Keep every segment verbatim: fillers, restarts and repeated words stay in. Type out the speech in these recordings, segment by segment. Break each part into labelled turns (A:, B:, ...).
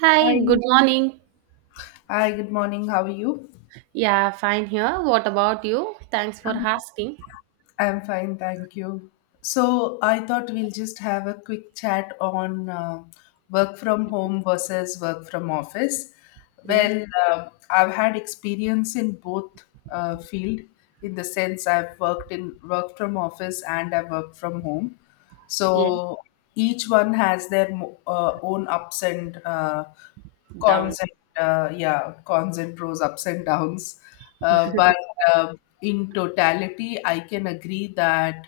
A: Hi,
B: Hi.
A: good morning.
B: Hi, good morning. How are you?
A: Yeah, fine here. What about you? Thanks for asking.
B: I'm fine, thank you. So, I thought we'll just have a quick chat on uh, work from home versus work from office.
A: Yes.
B: Well, uh, I've had experience in both uh, field, in the sense I've worked in work from office and I've worked from home.
A: Yeah.
B: So each one has their mo- uh, own ups and uh,
A: Down.
B: cons, and uh, yeah, cons and pros, ups and downs, uh, but uh, in totality I can agree that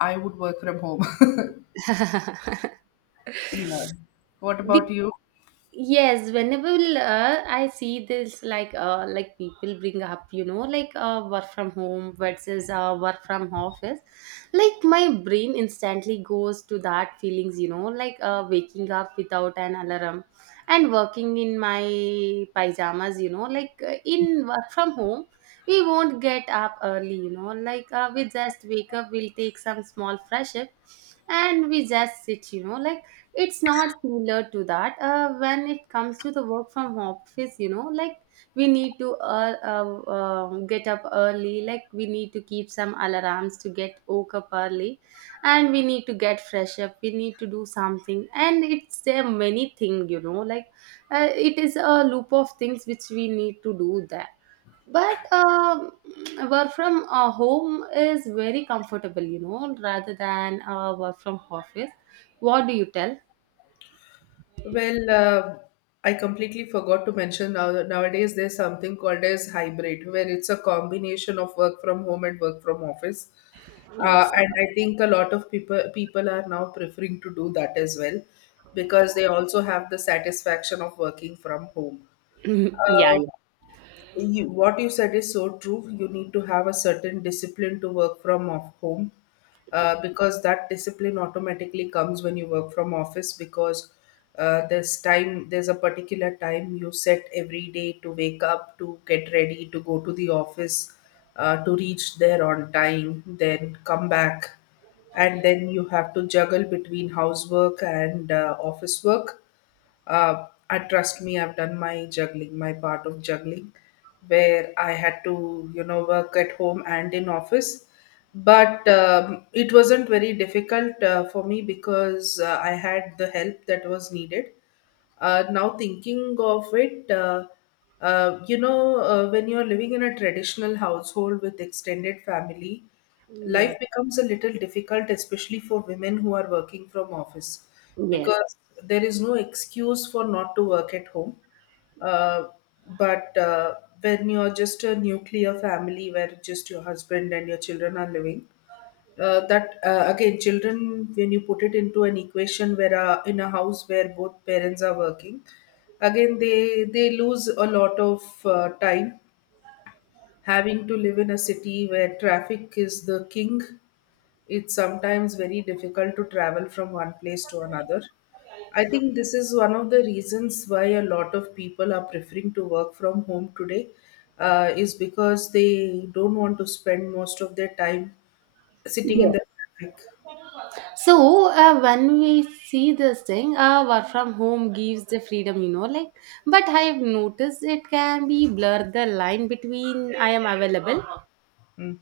B: I would work from home. Yeah. What about
A: Be-
B: you?
A: yes, whenever uh, I see this like uh, like people bring up you know like uh, work from home versus uh, work from office, like my brain instantly goes to that feelings you know like uh, waking up without an alarm and working in my pajamas you know like uh, in work from home we won't get up early you know like uh, we just wake up, we'll take some small fresh air and we just sit you know like it's not similar to that uh, when it comes to the work from office you know like we need to uh, uh, uh, get up early, like we need to keep some alarms to get woke up early, and we need to get fresh up, we need to do something, and it's there many thing you know like uh, it is a loop of things which we need to do there. But um, work from uh, home is very comfortable you know rather than uh, work from office. What do you tell?
B: Well, uh, I completely forgot to mention now that nowadays there's something called as hybrid, where it's a combination of work from home and work from office.
A: Yes.
B: Uh, and I think a lot of people people are now preferring to do that as well, because they also have the satisfaction of working from home.
A: Mhm. Yeah.
B: Uh, you, what you said is so true. You need to have a certain discipline to work from off home, uh, because that discipline automatically comes when you work from office. Because uh, there's time, there's a particular time you set every day to wake up, to get ready, to go to the office, uh, to reach there on time, then come back, and then you have to juggle between housework and uh, office work. Uh, I Trust me, I've done my juggling, my part of juggling, where I had to, you know, work at home and in office. But um, it wasn't very difficult uh, for me, because uh, I had the help that was needed. Uh, now thinking of it, uh, uh, you know uh, when you're living in a traditional household with extended family,
A: Yeah.
B: life
A: Yes.
B: becomes a little difficult, especially for women who are working from office,
A: Yes.
B: because there is no excuse for not to work at home. Uh, but uh, when you're just a nuclear family where just your husband and your children are living, uh, that uh, again, children, when you put it into an equation where uh, in a house where both parents are working, again they they lose a lot of uh, time, having to live in a city where traffic is the king. It's sometimes very difficult to travel from one place to another. I think this is one of the reasons why a lot of people are preferring to work from home today, uh, is because they don't want to spend most of their time sitting in
A: Yes.
B: the traffic.
A: So uh, when we see this thing, uh, work from home gives the freedom, you know, like, but I've noticed it can be blur the line between I am available.
B: Mm.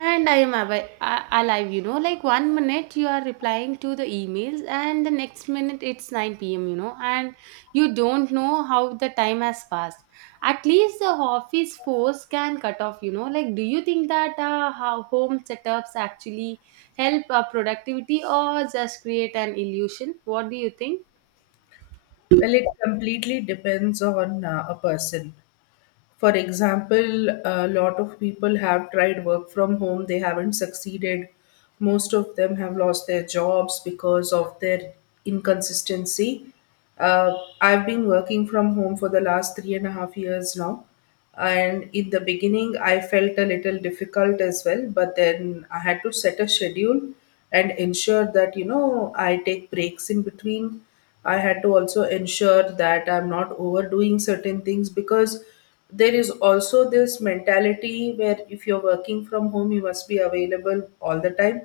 A: And I am avi- a- alive, you know. Like one minute you are replying to the emails, and the next minute it's nine p m, you know, and you don't know how the time has passed. At least the office force can cut off, you know. Like, do you think that uh, how home setups actually help uh, productivity, or just create an illusion? What do you think?
B: Well, it completely depends on uh, a person. For example, a lot of people have tried work from home, they haven't succeeded. Most of them have lost their jobs because of their inconsistency. Uh, I've been working from home for the last three and a half years now, and in the beginning, I felt a little difficult as well, but then I had to set a schedule and ensure that, you know, I take breaks in between. I had to also ensure that I'm not overdoing certain things, because there is also this mentality where if you're working from home, you must be available all the time.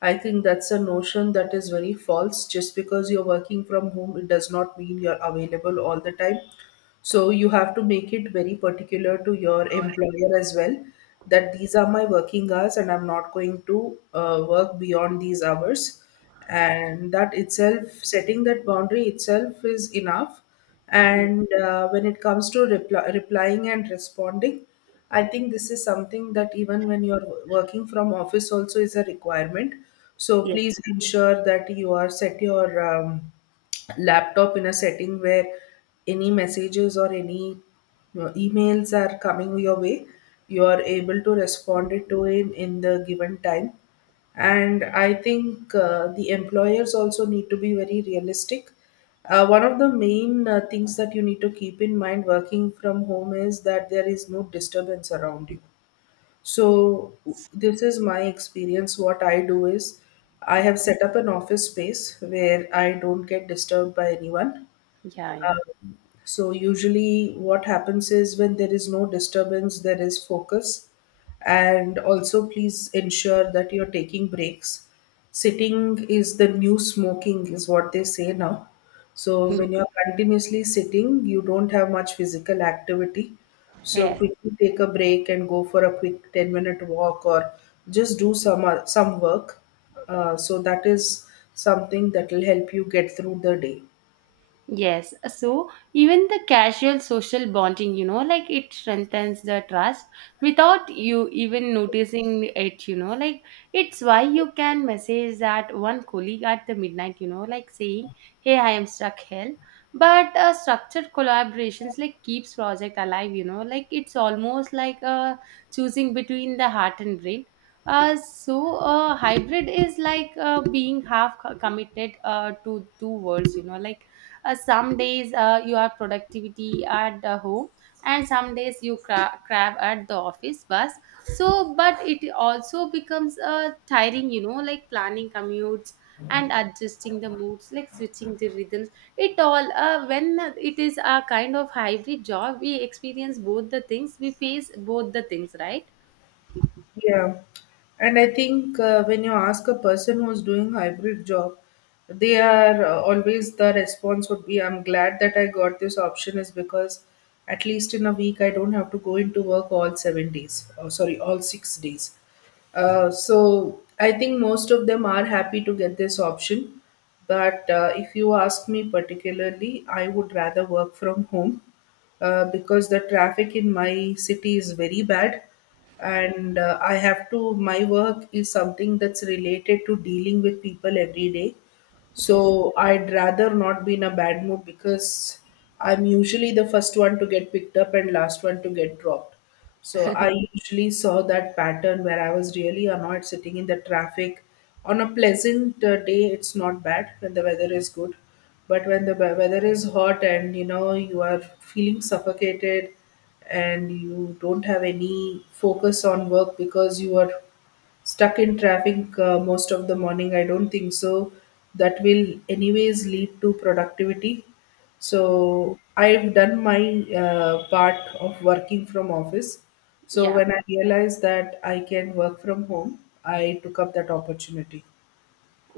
B: I think that's a notion that is very false. Just because you're working from home, it does not mean you're available all the time. So you have to make it very particular to your employer as well that these are my working hours and I'm not going to uh, work beyond these hours. And that itself, setting that boundary itself, is enough. And uh, when it comes to reply, replying and responding, I think this is something that even when you're working from office also is a requirement. So
A: Yes.
B: please ensure that you are set your um, laptop in a setting where any messages or any, you know, emails are coming your way, you are able to respond it to it in the given time. And I think uh, the employers also need to be very realistic. Uh, one of the main uh, things that you need to keep in mind working from home is that there is no disturbance around you. So, this is my experience. What I do is, I have set up an office space where I don't get disturbed by anyone.
A: Yeah, yeah.
B: Uh, so, usually, what happens is when there is no disturbance, there is focus. And also, please ensure that you're taking breaks. Sitting is the new smoking, is what they say now. So, when you're continuously sitting, you don't have much physical activity. So,
A: Yes.
B: quickly take a break and go for a quick ten minute walk, or just do some, some work. Uh, so, that is something that will help you get through the day.
A: Yes, so even the casual social bonding, you know, like it strengthens the trust without you even noticing it, you know, like it's why you can message that one colleague at the midnight, you know, like saying, hey, I am stuck here. But uh, structured collaborations like keeps project alive, you know, like it's almost like uh, choosing between the heart and brain. Uh, so uh, hybrid is like uh, being half co- committed uh, to two worlds, you know, like uh, some days uh, you are productivity at the home, and some days you cra- crab at the office bus. So but it also becomes uh, tiring you know like planning commutes and adjusting the moods like switching the rhythms, it all uh, when it is a kind of hybrid job we experience both the things, we face both the things, right?
B: Yeah, and I think uh, when you ask a person who's doing hybrid job, they are uh, always the response would be, "I'm glad that I got this option," is because at least in a week I don't have to go into work all seven days, or sorry, all six days. Uh, so I think most of them are happy to get this option. But uh, if you ask me particularly, I would rather work from home, uh, because the traffic in my city is very bad, and uh, I have to my work is something that's related to dealing with people every day,
A: Yes.
B: so I'd rather not be in a bad mood because I'm usually the first one to get picked up and last one to get dropped. So I usually saw that pattern where I was really annoyed sitting in the traffic. On a pleasant uh, day, it's not bad when the weather is good. But when the we- weather is hot and you know you are feeling suffocated and you don't have any focus on work because you are stuck in traffic uh, most of the morning, I don't think so that will anyways lead to productivity. So I've done my uh, part of working from office, so
A: Yeah.
B: when I realized that I can work from home, I took up that opportunity.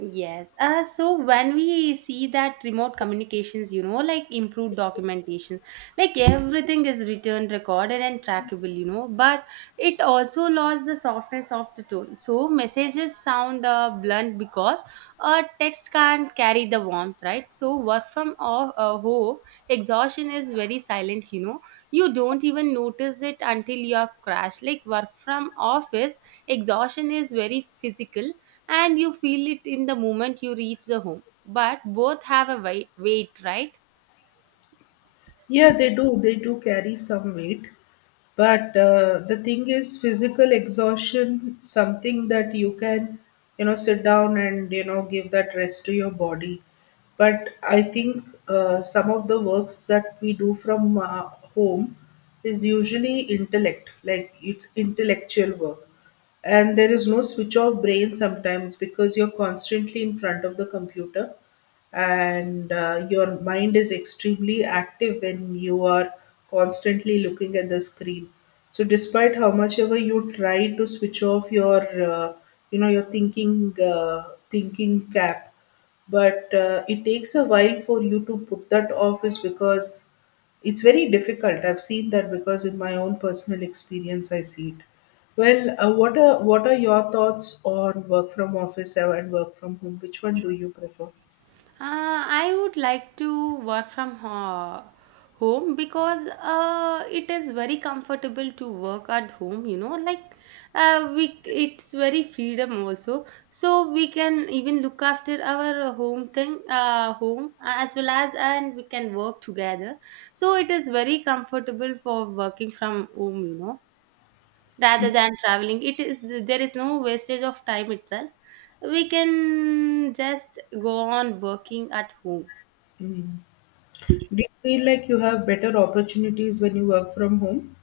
A: Yes. Uh, so when we see that remote communications, you know, like improved documentation, like everything is written, recorded, and trackable, you know, but it also lost the softness of the tone. So messages sound uh, blunt because uh, text can't carry the warmth, right? So work from off, uh, home, exhaustion is very silent, you know. You don't even notice it until you are crashed. Like work from office, exhaustion is very physical and you feel it in the moment you reach the home. But both have a wei- weight, right?
B: Yeah, they do they do carry some weight. But uh, the thing is, physical exhaustion something that you can, you know, sit down and, you know, give that rest to your body. But I think uh, some of the works that we do from uh, home is usually intellect, like it's intellectual work, and there is no switch off brain sometimes because you're constantly in front of the computer, and uh, your mind is extremely active when you are constantly looking at the screen. So despite how much ever you try to switch off your uh, you know your thinking uh, thinking cap, but uh, it takes a while for you to put that off, is because it's very difficult. I've seen that because in my own personal experience I see it. Well, uh, what are what are your thoughts on work from office and work from home? Which one do you prefer?
A: Uh, I would like to work from ho- home because uh, it is very comfortable to work at home. You know, like uh, we it's very freedom also. So we can even look after our home thing, uh, home uh, as well as and we can work together. So it is very comfortable for working from home. You know, rather than traveling, it is there is no wastage of time itself, we can just go on working at home.
B: Mm. Do you feel like you have better opportunities when you work from home?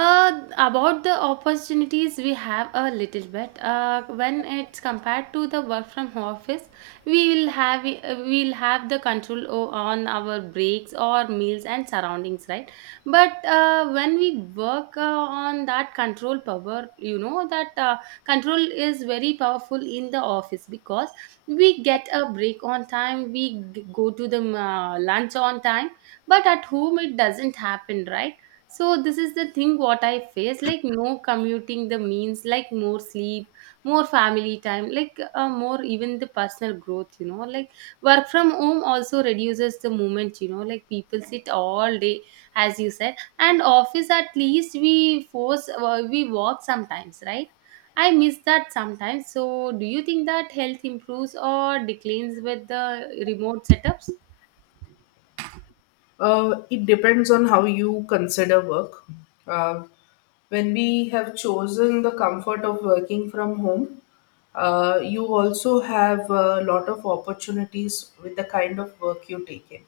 A: Uh, about the opportunities, we have a little bit uh, when it's compared to the work from home office, we will have we'll have the control o- on our breaks or meals and surroundings, right? But uh, when we work uh, on that control power you know that uh, control is very powerful in the office because we get a break on time, we g- go to the uh, lunch on time, but at home it doesn't happen, right? So this is the thing what I face like no commuting the means like more sleep, more family time, like uh, more even the personal growth you know like work from home also reduces the movement you know like people sit all day as you said, and office at least we force uh, we walk sometimes, right? I miss that sometimes. So do you think that health improves or declines with the remote setups?
B: Uh, it depends on how you consider work. Uh, when we have chosen the comfort of working from home, uh, you also have a lot of opportunities with the kind of work you take in.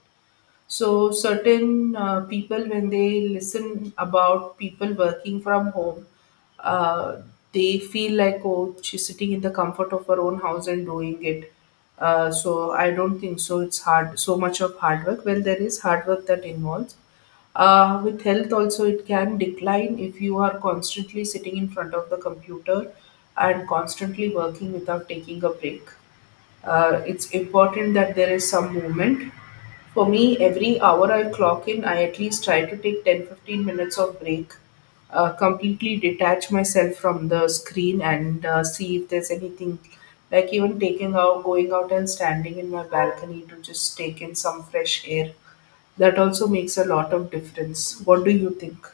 B: So certain uh, people, when they listen about people working from home, uh, they feel like, oh, she's sitting in the comfort of her own house and doing it. Uh, so I don't think so. It's hard, so much of hard work. Well, there is hard work that involves. Uh, with health also, it can decline if you are constantly sitting in front of the computer and constantly working without taking a break. Uh, it's important that there is some movement. For me, every hour I clock in, I at least try to take ten, fifteen minutes of break, uh, completely detach myself from the screen and uh, see if there's anything, like even taking out, going out and standing in my balcony to just take in some fresh air. That also makes a lot of difference. What do you think?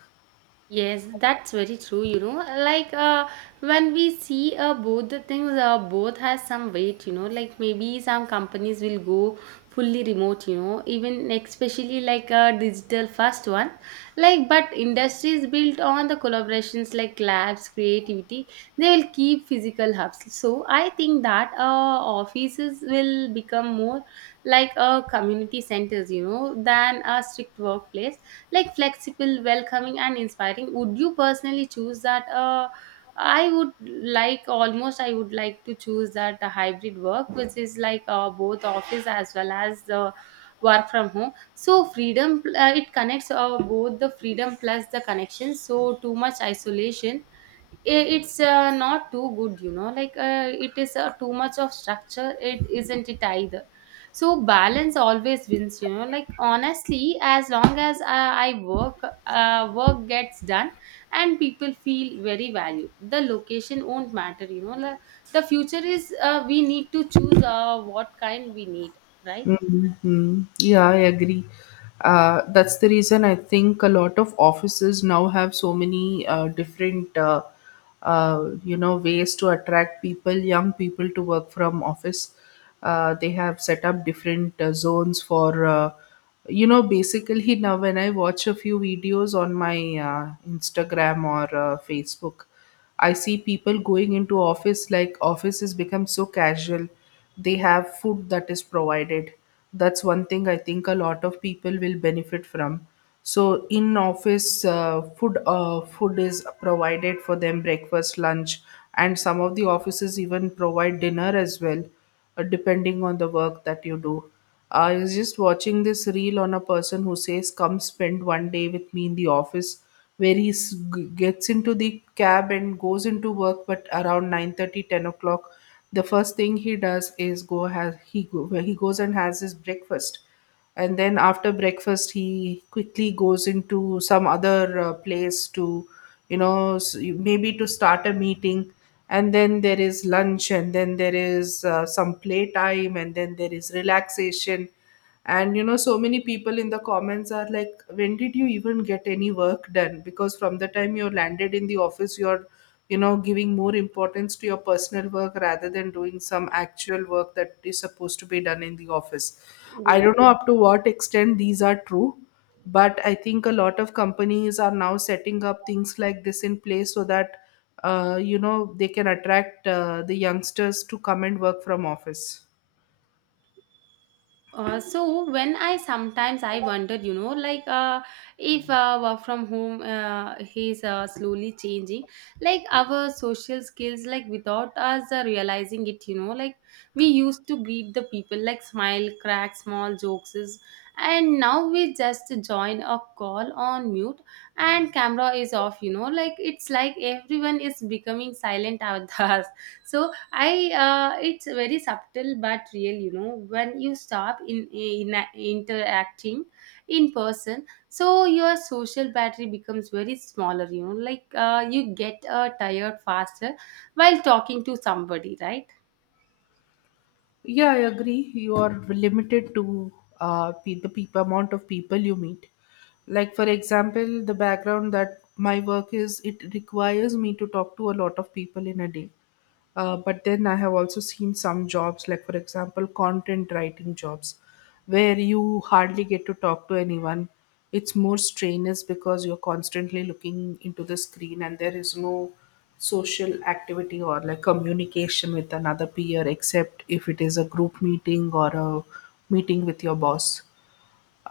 A: Yes, that's very true, you know. Like uh, when we see uh, both the things, uh, both has some weight, you know. Like maybe some companies will go fully remote, you know, even especially like a digital first one. Like, but industries built on the collaborations like labs, creativity, they will keep physical hubs. So I think that uh, offices will become more like a community centers, you know, than a strict workplace, like flexible, welcoming, and inspiring. Would you personally choose that? Uh, I would like, almost I would like to choose that uh, hybrid work, which is like uh, both office as well as the work from home. So freedom uh, it connects uh, both the freedom plus the connection. So too much isolation, I- it's uh, not too good you know like uh, it is uh, too much of structure, it isn't it either. So balance always wins, you know, like honestly as long as i, I work, uh, work gets done and people feel very valued, the location won't matter, you know, like the future is uh, we need to choose uh, what kind we need, right?
B: Mhm. Yeah, I agree. Uh, that's the reason I think a lot of offices now have so many uh, different, uh, uh, you know, ways to attract people, young people to work from office. Uh, they have set up different uh, zones for, uh, you know, basically now when I watch a few videos on my uh, Instagram or uh, Facebook, I see people going into office, like office has become so casual. They have food that is provided. That's one thing I think a lot of people will benefit from. So in office, uh, food uh, food is provided for them: breakfast, lunch, and some of the offices even provide dinner as well, uh, depending on the work that you do. I was just watching this reel on a person who says, Come spend one day with me in the office, where he s- g- gets into the cab and goes into work, but around nine thirty, ten o'clock, the first thing he does is go has he go, where he goes and has his breakfast. And then after breakfast he quickly goes into some other uh, place to you know s- you- maybe to start a meeting, and then there is lunch, and then there is uh, some playtime, and then there is relaxation. And you know so many people in the comments are like, when did you even get any work done? Because from the time you landed in the office, you're you know giving more importance to your personal work rather than doing some actual work that is supposed to be done in the office. I don't know up to what extent these are true, but I think a lot of companies are now setting up things like this in place so that uh, you know they can attract uh, the youngsters to come and work from office.
A: Uh, so when I sometimes I wondered, you know, like uh, if uh, work from home uh, is uh, slowly changing, like our social skills, like without us uh, realizing it, you know, like we used to greet the people, like smile, crack small jokes, and now we just join a call on mute and camera is off, you know, like it's like everyone is becoming silent at us. So I uh, it's very subtle but real, you know. When you stop in, in interacting in person, so your social battery becomes very smaller. You know, like uh, you get uh, tired faster while talking to somebody, right?
B: Yeah, I agree. You are limited to uh, pe- the people amount of people you meet. Like for example, the background that my work is, it requires me to talk to a lot of people in a day. Uh, but then I have also seen some jobs, like for example, content writing jobs, where you hardly get to talk to anyone. It's more strenuous because you're constantly looking into the screen and there is no social activity or like communication with another peer, except if it is a group meeting or a meeting with your boss.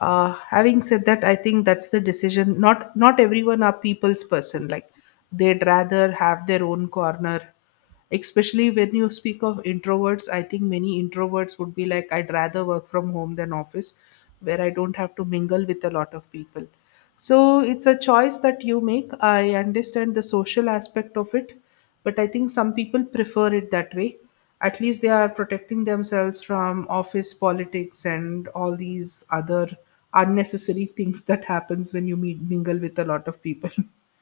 B: Uh, having said that, I think that's the decision. Not not everyone are people's person. Like, they'd rather have their own corner, especially when you speak of introverts. I think many introverts would be like, I'd rather work from home than office, where I don't have to mingle with a lot of people. So it's a choice that you make. I understand the social aspect of it, but I think some people prefer it that way. At least they are protecting themselves from office politics and all these other unnecessary things that happens when you meet mingle with a lot of people.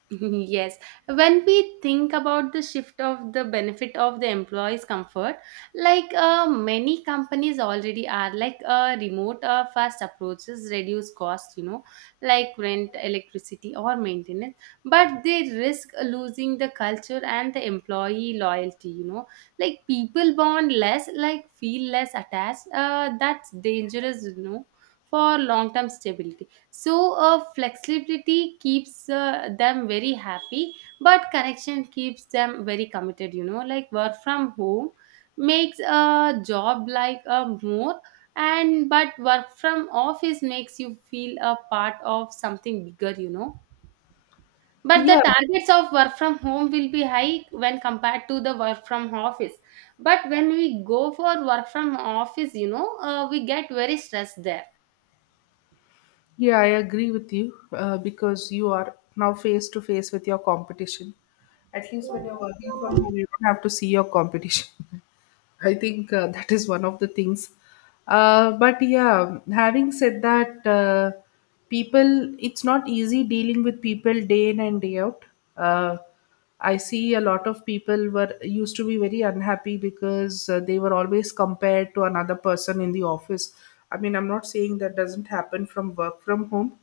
A: Yes, when we think about the shift of the benefit of the employees' comfort, like uh, many companies already are, like uh, remote uh, fast approaches reduce cost, you know, like rent, electricity, or maintenance, but they risk losing the culture and the employee loyalty, you know, like people bond less, like feel less attached. Uh, that's dangerous, you know, for long term stability. So uh, flexibility keeps uh, them very happy, but connection keeps them very committed, you know, like work from home makes a job like a more, and but work from office makes you feel a part of something bigger, you know. But the
B: Yeah.
A: targets of work from home will be high when compared to the work from office, but when we go for work from office you know uh, we get very stressed there.
B: Yeah, I agree with you, uh, because you are now face to face with your competition. At least when you're working from home, you don't have to see your competition. I think, uh, that is one of the things. Uh, but yeah, having said that, uh, people, it's not easy dealing with people day in and day out. Uh, I see a lot of people were used to be very unhappy because uh, they were always compared to another person in the office. I mean, I'm not saying that doesn't happen from work from home,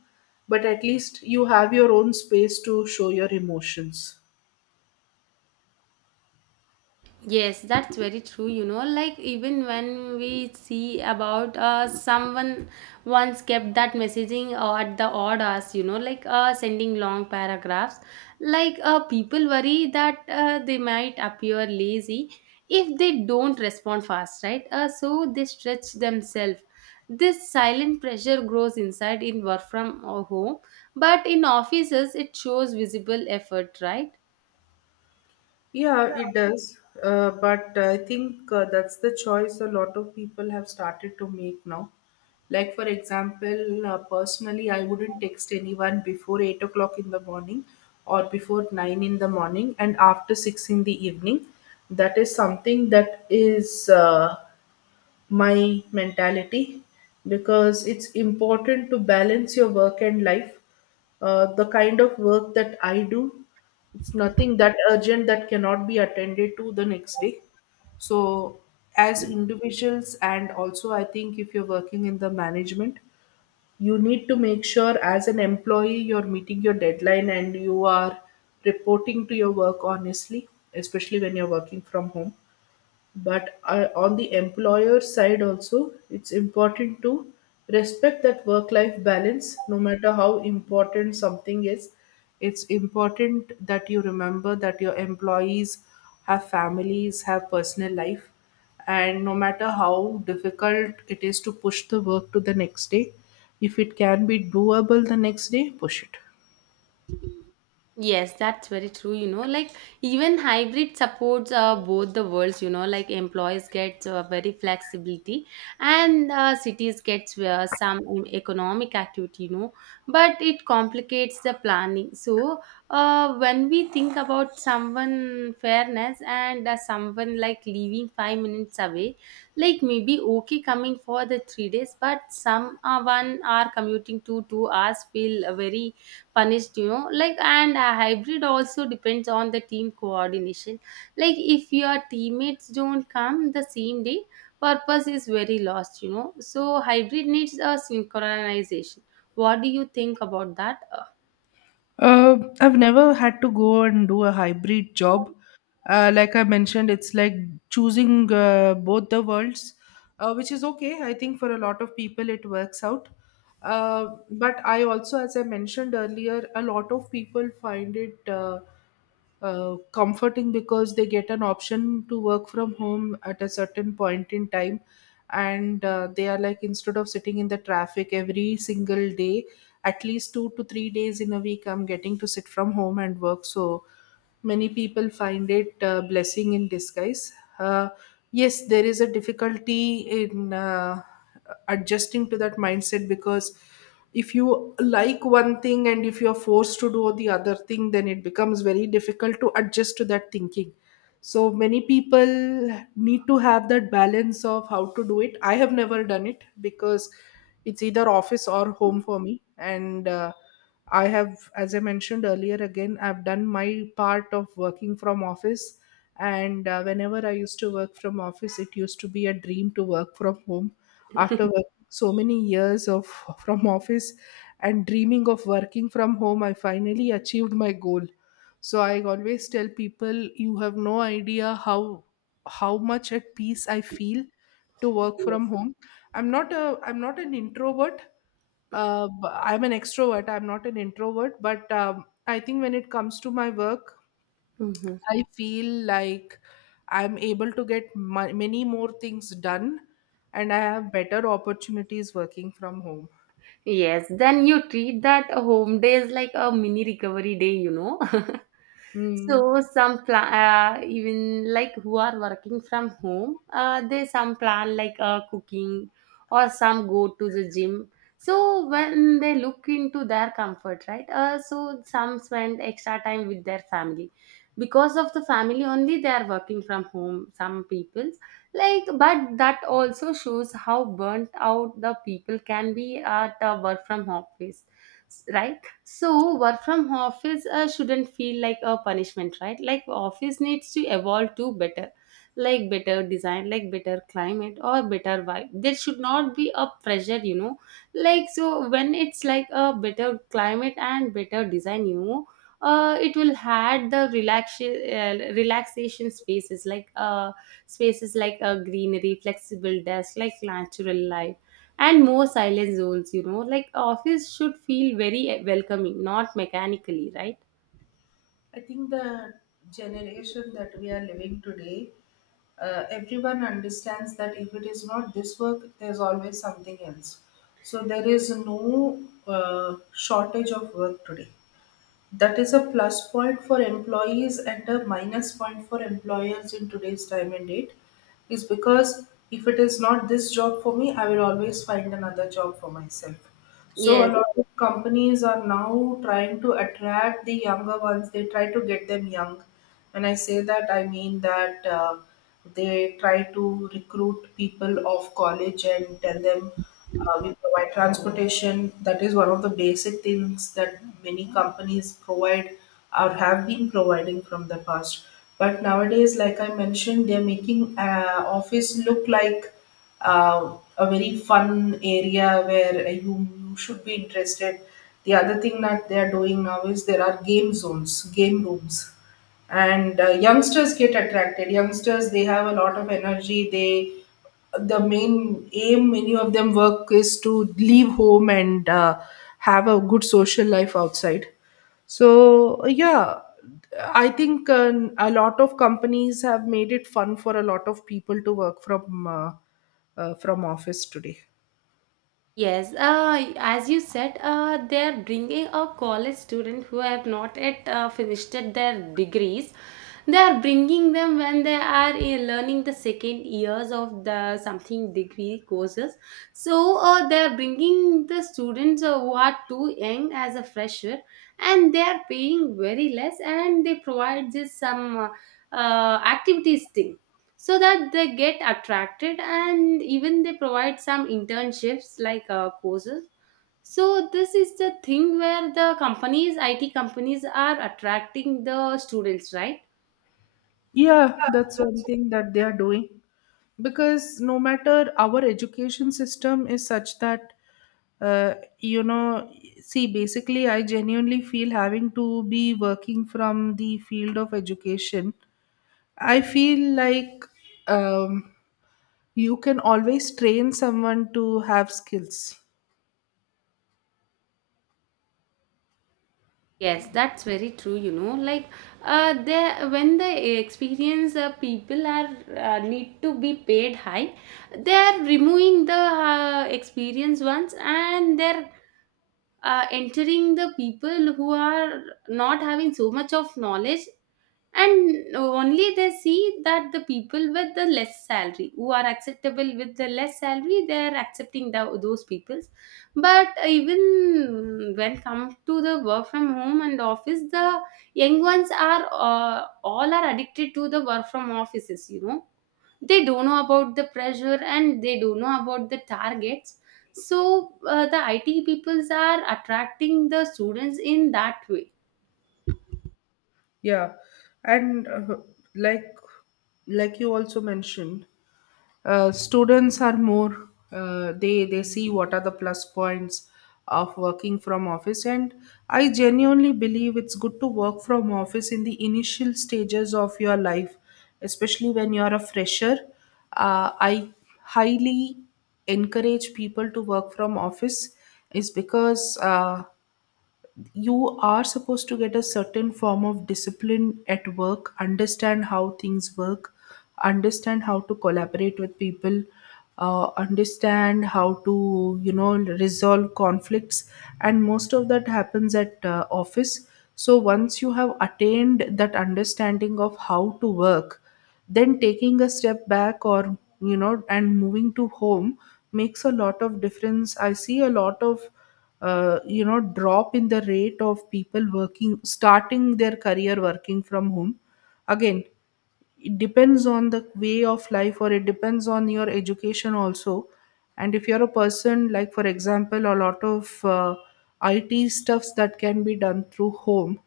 B: but at least you have your own space to show your emotions.
A: Yes, that's very true. You know, like even when we see about uh, someone once kept that messaging uh, at the odd hours, you know, like uh, sending long paragraphs, like uh, people worry that uh, they might appear lazy if they don't respond fast, right? Uh, so they stretch themselves. This silent pressure grows inside in work from uh, home, but in offices it shows visible effort, right?
B: Yeah, it does. Uh, but I think uh, that's the choice a lot of people have started to make now. Like for example, uh, personally, I wouldn't text anyone before eight o'clock in the morning or before nine in the morning and after six in the evening. That is something that is uh, my mentality, because it's important to balance your work and life. Uh, the kind of work that I do, it's nothing that urgent that cannot be attended to the next day. So, as individuals, and also I think if you're working in the management, you need to make sure as an employee you're meeting your deadline and you are reporting to your work honestly, especially when you're working from home. But uh, on the employer side also, it's important to respect that work life balance. No matter how important something is, it's important that you remember that your employees have families, have personal life, and no matter how difficult it is to push the work to the next day, if it can be doable the next day, push it.
A: Yes, that's very true. You know, like even hybrid supports uh, both the worlds. You know, like employees get uh, very flexibility, and uh, cities gets uh, some economic activity. You know, but it complicates the planning. So, uh, when we think about someone fairness and uh, someone like leaving five minutes away, like maybe okay coming for the three days, but some uh, one are commuting to two hours feel uh, very punished, you know, like. And a hybrid also depends on the team coordination, like if your teammates don't come the same day, purpose is very lost you know. So hybrid needs a synchronization. What do you think about that? Uh,
B: Uh, I've never had to go and do a hybrid job. Uh, like I mentioned, it's like choosing uh, both the worlds, uh, which is okay. I think for a lot of people it works out. Uh, but I also, as I mentioned earlier, a lot of people find it Uh, uh, comforting, because they get an option to work from home at a certain point in time, and uh, they are like, instead of sitting in the traffic every single day, at least two to three days in a week I'm getting to sit from home and work. So many people find it a blessing in disguise. uh, yes, there is a difficulty in uh, adjusting to that mindset, because if you like one thing and if you're forced to do the other thing, then it becomes very difficult to adjust to that thinking. So many people need to have that balance of how to do it. I have never done it, because it's either office or home for me. And uh, I have as I mentioned earlier again, I've done my part of working from office. And uh, whenever I used to work from office, it used to be a dream to work from home. After so many years of from office and dreaming of working from home, I finally achieved my goal. So I always tell people, you have no idea how how much at peace I feel to work
A: yes.
B: from home. i'm not a I'm not an introvert. uh, b- I'm an extrovert, I'm not an introvert. But um, I think when it comes to my work,
A: Hmm.
B: I feel like I'm able to get ma- many more things done, and I have better opportunities working from home.
A: Yes, then you treat that a home days like a mini recovery day, you know.
B: Mm.
A: So some plan, uh, even like who are working from home, uh, they some plan like uh, cooking or some go to the gym. So when they look into their comfort, right? Uh, so some spend extra time with their family because of the family only they are working from home. Some people like, but that also shows how burnt out the people can be at a work from office, right? So work from office uh, shouldn't feel like a punishment, right? Like office needs to evolve to better, like better design, like better climate or better vibe, there should not be a pressure you know. Like so when it's like a better climate and better design, you know uh, it will add the relax- uh, relaxation spaces like uh, spaces like a greenery, flexible desk, like natural light, and more silent zones, you know. Like office should feel very eh, welcoming, not mechanically, right?
B: I think the generation that we are living today, uh, everyone understands that if it is not this work, there's always something else. So there is no uh, shortage of work today. That is a plus point for employees and a minus point for employers in today's time and date, is because if it is not this job for me, I will always find another job for myself. So a
A: Yes,
B: lot of companies are now trying to attract the younger ones. They try to get them young. When I say that, I mean that uh, they try to recruit people of college and tell them, uh, we provide transportation. That is one of the basic things that many companies provide or have been providing from the past. But nowadays, like I mentioned, they're making uh, office look like uh, a very fun area where you, you should be interested. The other thing that they are doing now is there are game zones, game rooms. And uh, youngsters get attracted. Youngsters, they have a lot of energy. They, the main aim many of them work is to leave home and uh, have a good social life outside. So yeah, I think uh, a lot of companies have made it fun for a lot of people to work from uh, uh, from office today.
A: yes. Uh, as you said, uh, they're bringing up college students who have not yet uh, finished their degrees, they are bringing them when they are uh, learning the second years of the something degree courses. So uh, they are bringing the students uh, who are too young as a fresher, and they are paying very less and they provide just some uh, uh, activities thing so that they get attracted, and even they provide some internships like uh, courses. So this is the thing where the companies it companies are attracting the students, right?
B: Yeah, that's one thing that they are doing, because no matter our education system is such that uh, you know see, basically I genuinely feel, having to be working from the field of education, I feel like um, you can always train someone to have skills.
A: Yes, that's very true, you know. Like, uh, there when the experience uh, people are uh, need to be paid high, they are removing the uh, experience ones and they're uh, entering the people who are not having so much of knowledge, and only they see that the people with the less salary who are acceptable with the less salary, they are accepting the, those peoples. But even when come to the work from home and office, the young ones are uh, all are addicted to the work from offices, you know, they don't know about the pressure and they don't know about the targets. So uh, the it peoples are attracting the students in that way.
B: Yeah. And uh, like like you also mentioned, uh, students are more uh, they they see what are the plus points of working from office. And I genuinely believe it's good to work from office in the initial stages of your life, especially when you're a fresher. Uh, i highly encourage people to work from office, is because uh, you are supposed to get a certain form of discipline at work, understand how things work, understand how to collaborate with people, uh, understand how to you know resolve conflicts, and most of that happens at uh, office. So once you have attained that understanding of how to work, then taking a step back or you know and moving to home makes a lot of difference. I see a lot of uh, you know drop in the rate of people working, starting their career working from home. Again, it depends on the way of life, or it depends on your education also. And if you're a person, like for example, a lot of uh, it stuffs that can be done through home,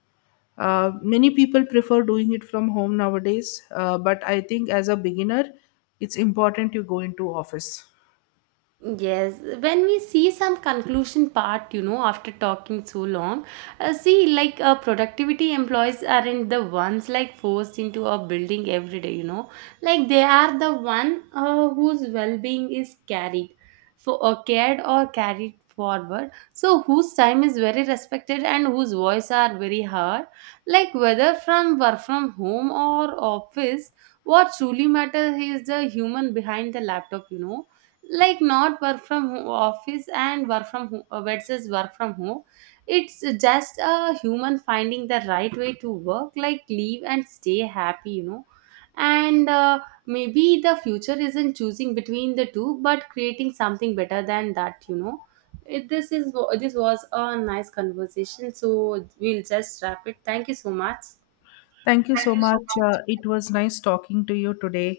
B: uh, many people prefer doing it from home nowadays. Uh, but I think, as a beginner, it's important you go into office.
A: Yes, when we see some conclusion part, you know, after talking so long, uh, see, like uh, productivity employees aren't the ones like forced into a building every day, you know, like they are the one uh, whose well-being is carried for or cared or carried forward. So whose time is very respected and whose voice are very heard, like whether from work from home or office, what truly matters is the human behind the laptop, you know, like not work from ho- office and work from home uh, versus work from home, it's just a human finding the right way to work, like live and stay happy, you know. And uh, maybe the future isn't choosing between the two but creating something better than that, you know. It, this is, this was a nice conversation, so we'll just wrap it. Thank you so much.
B: Thank you so much. Uh, it was nice talking to you today.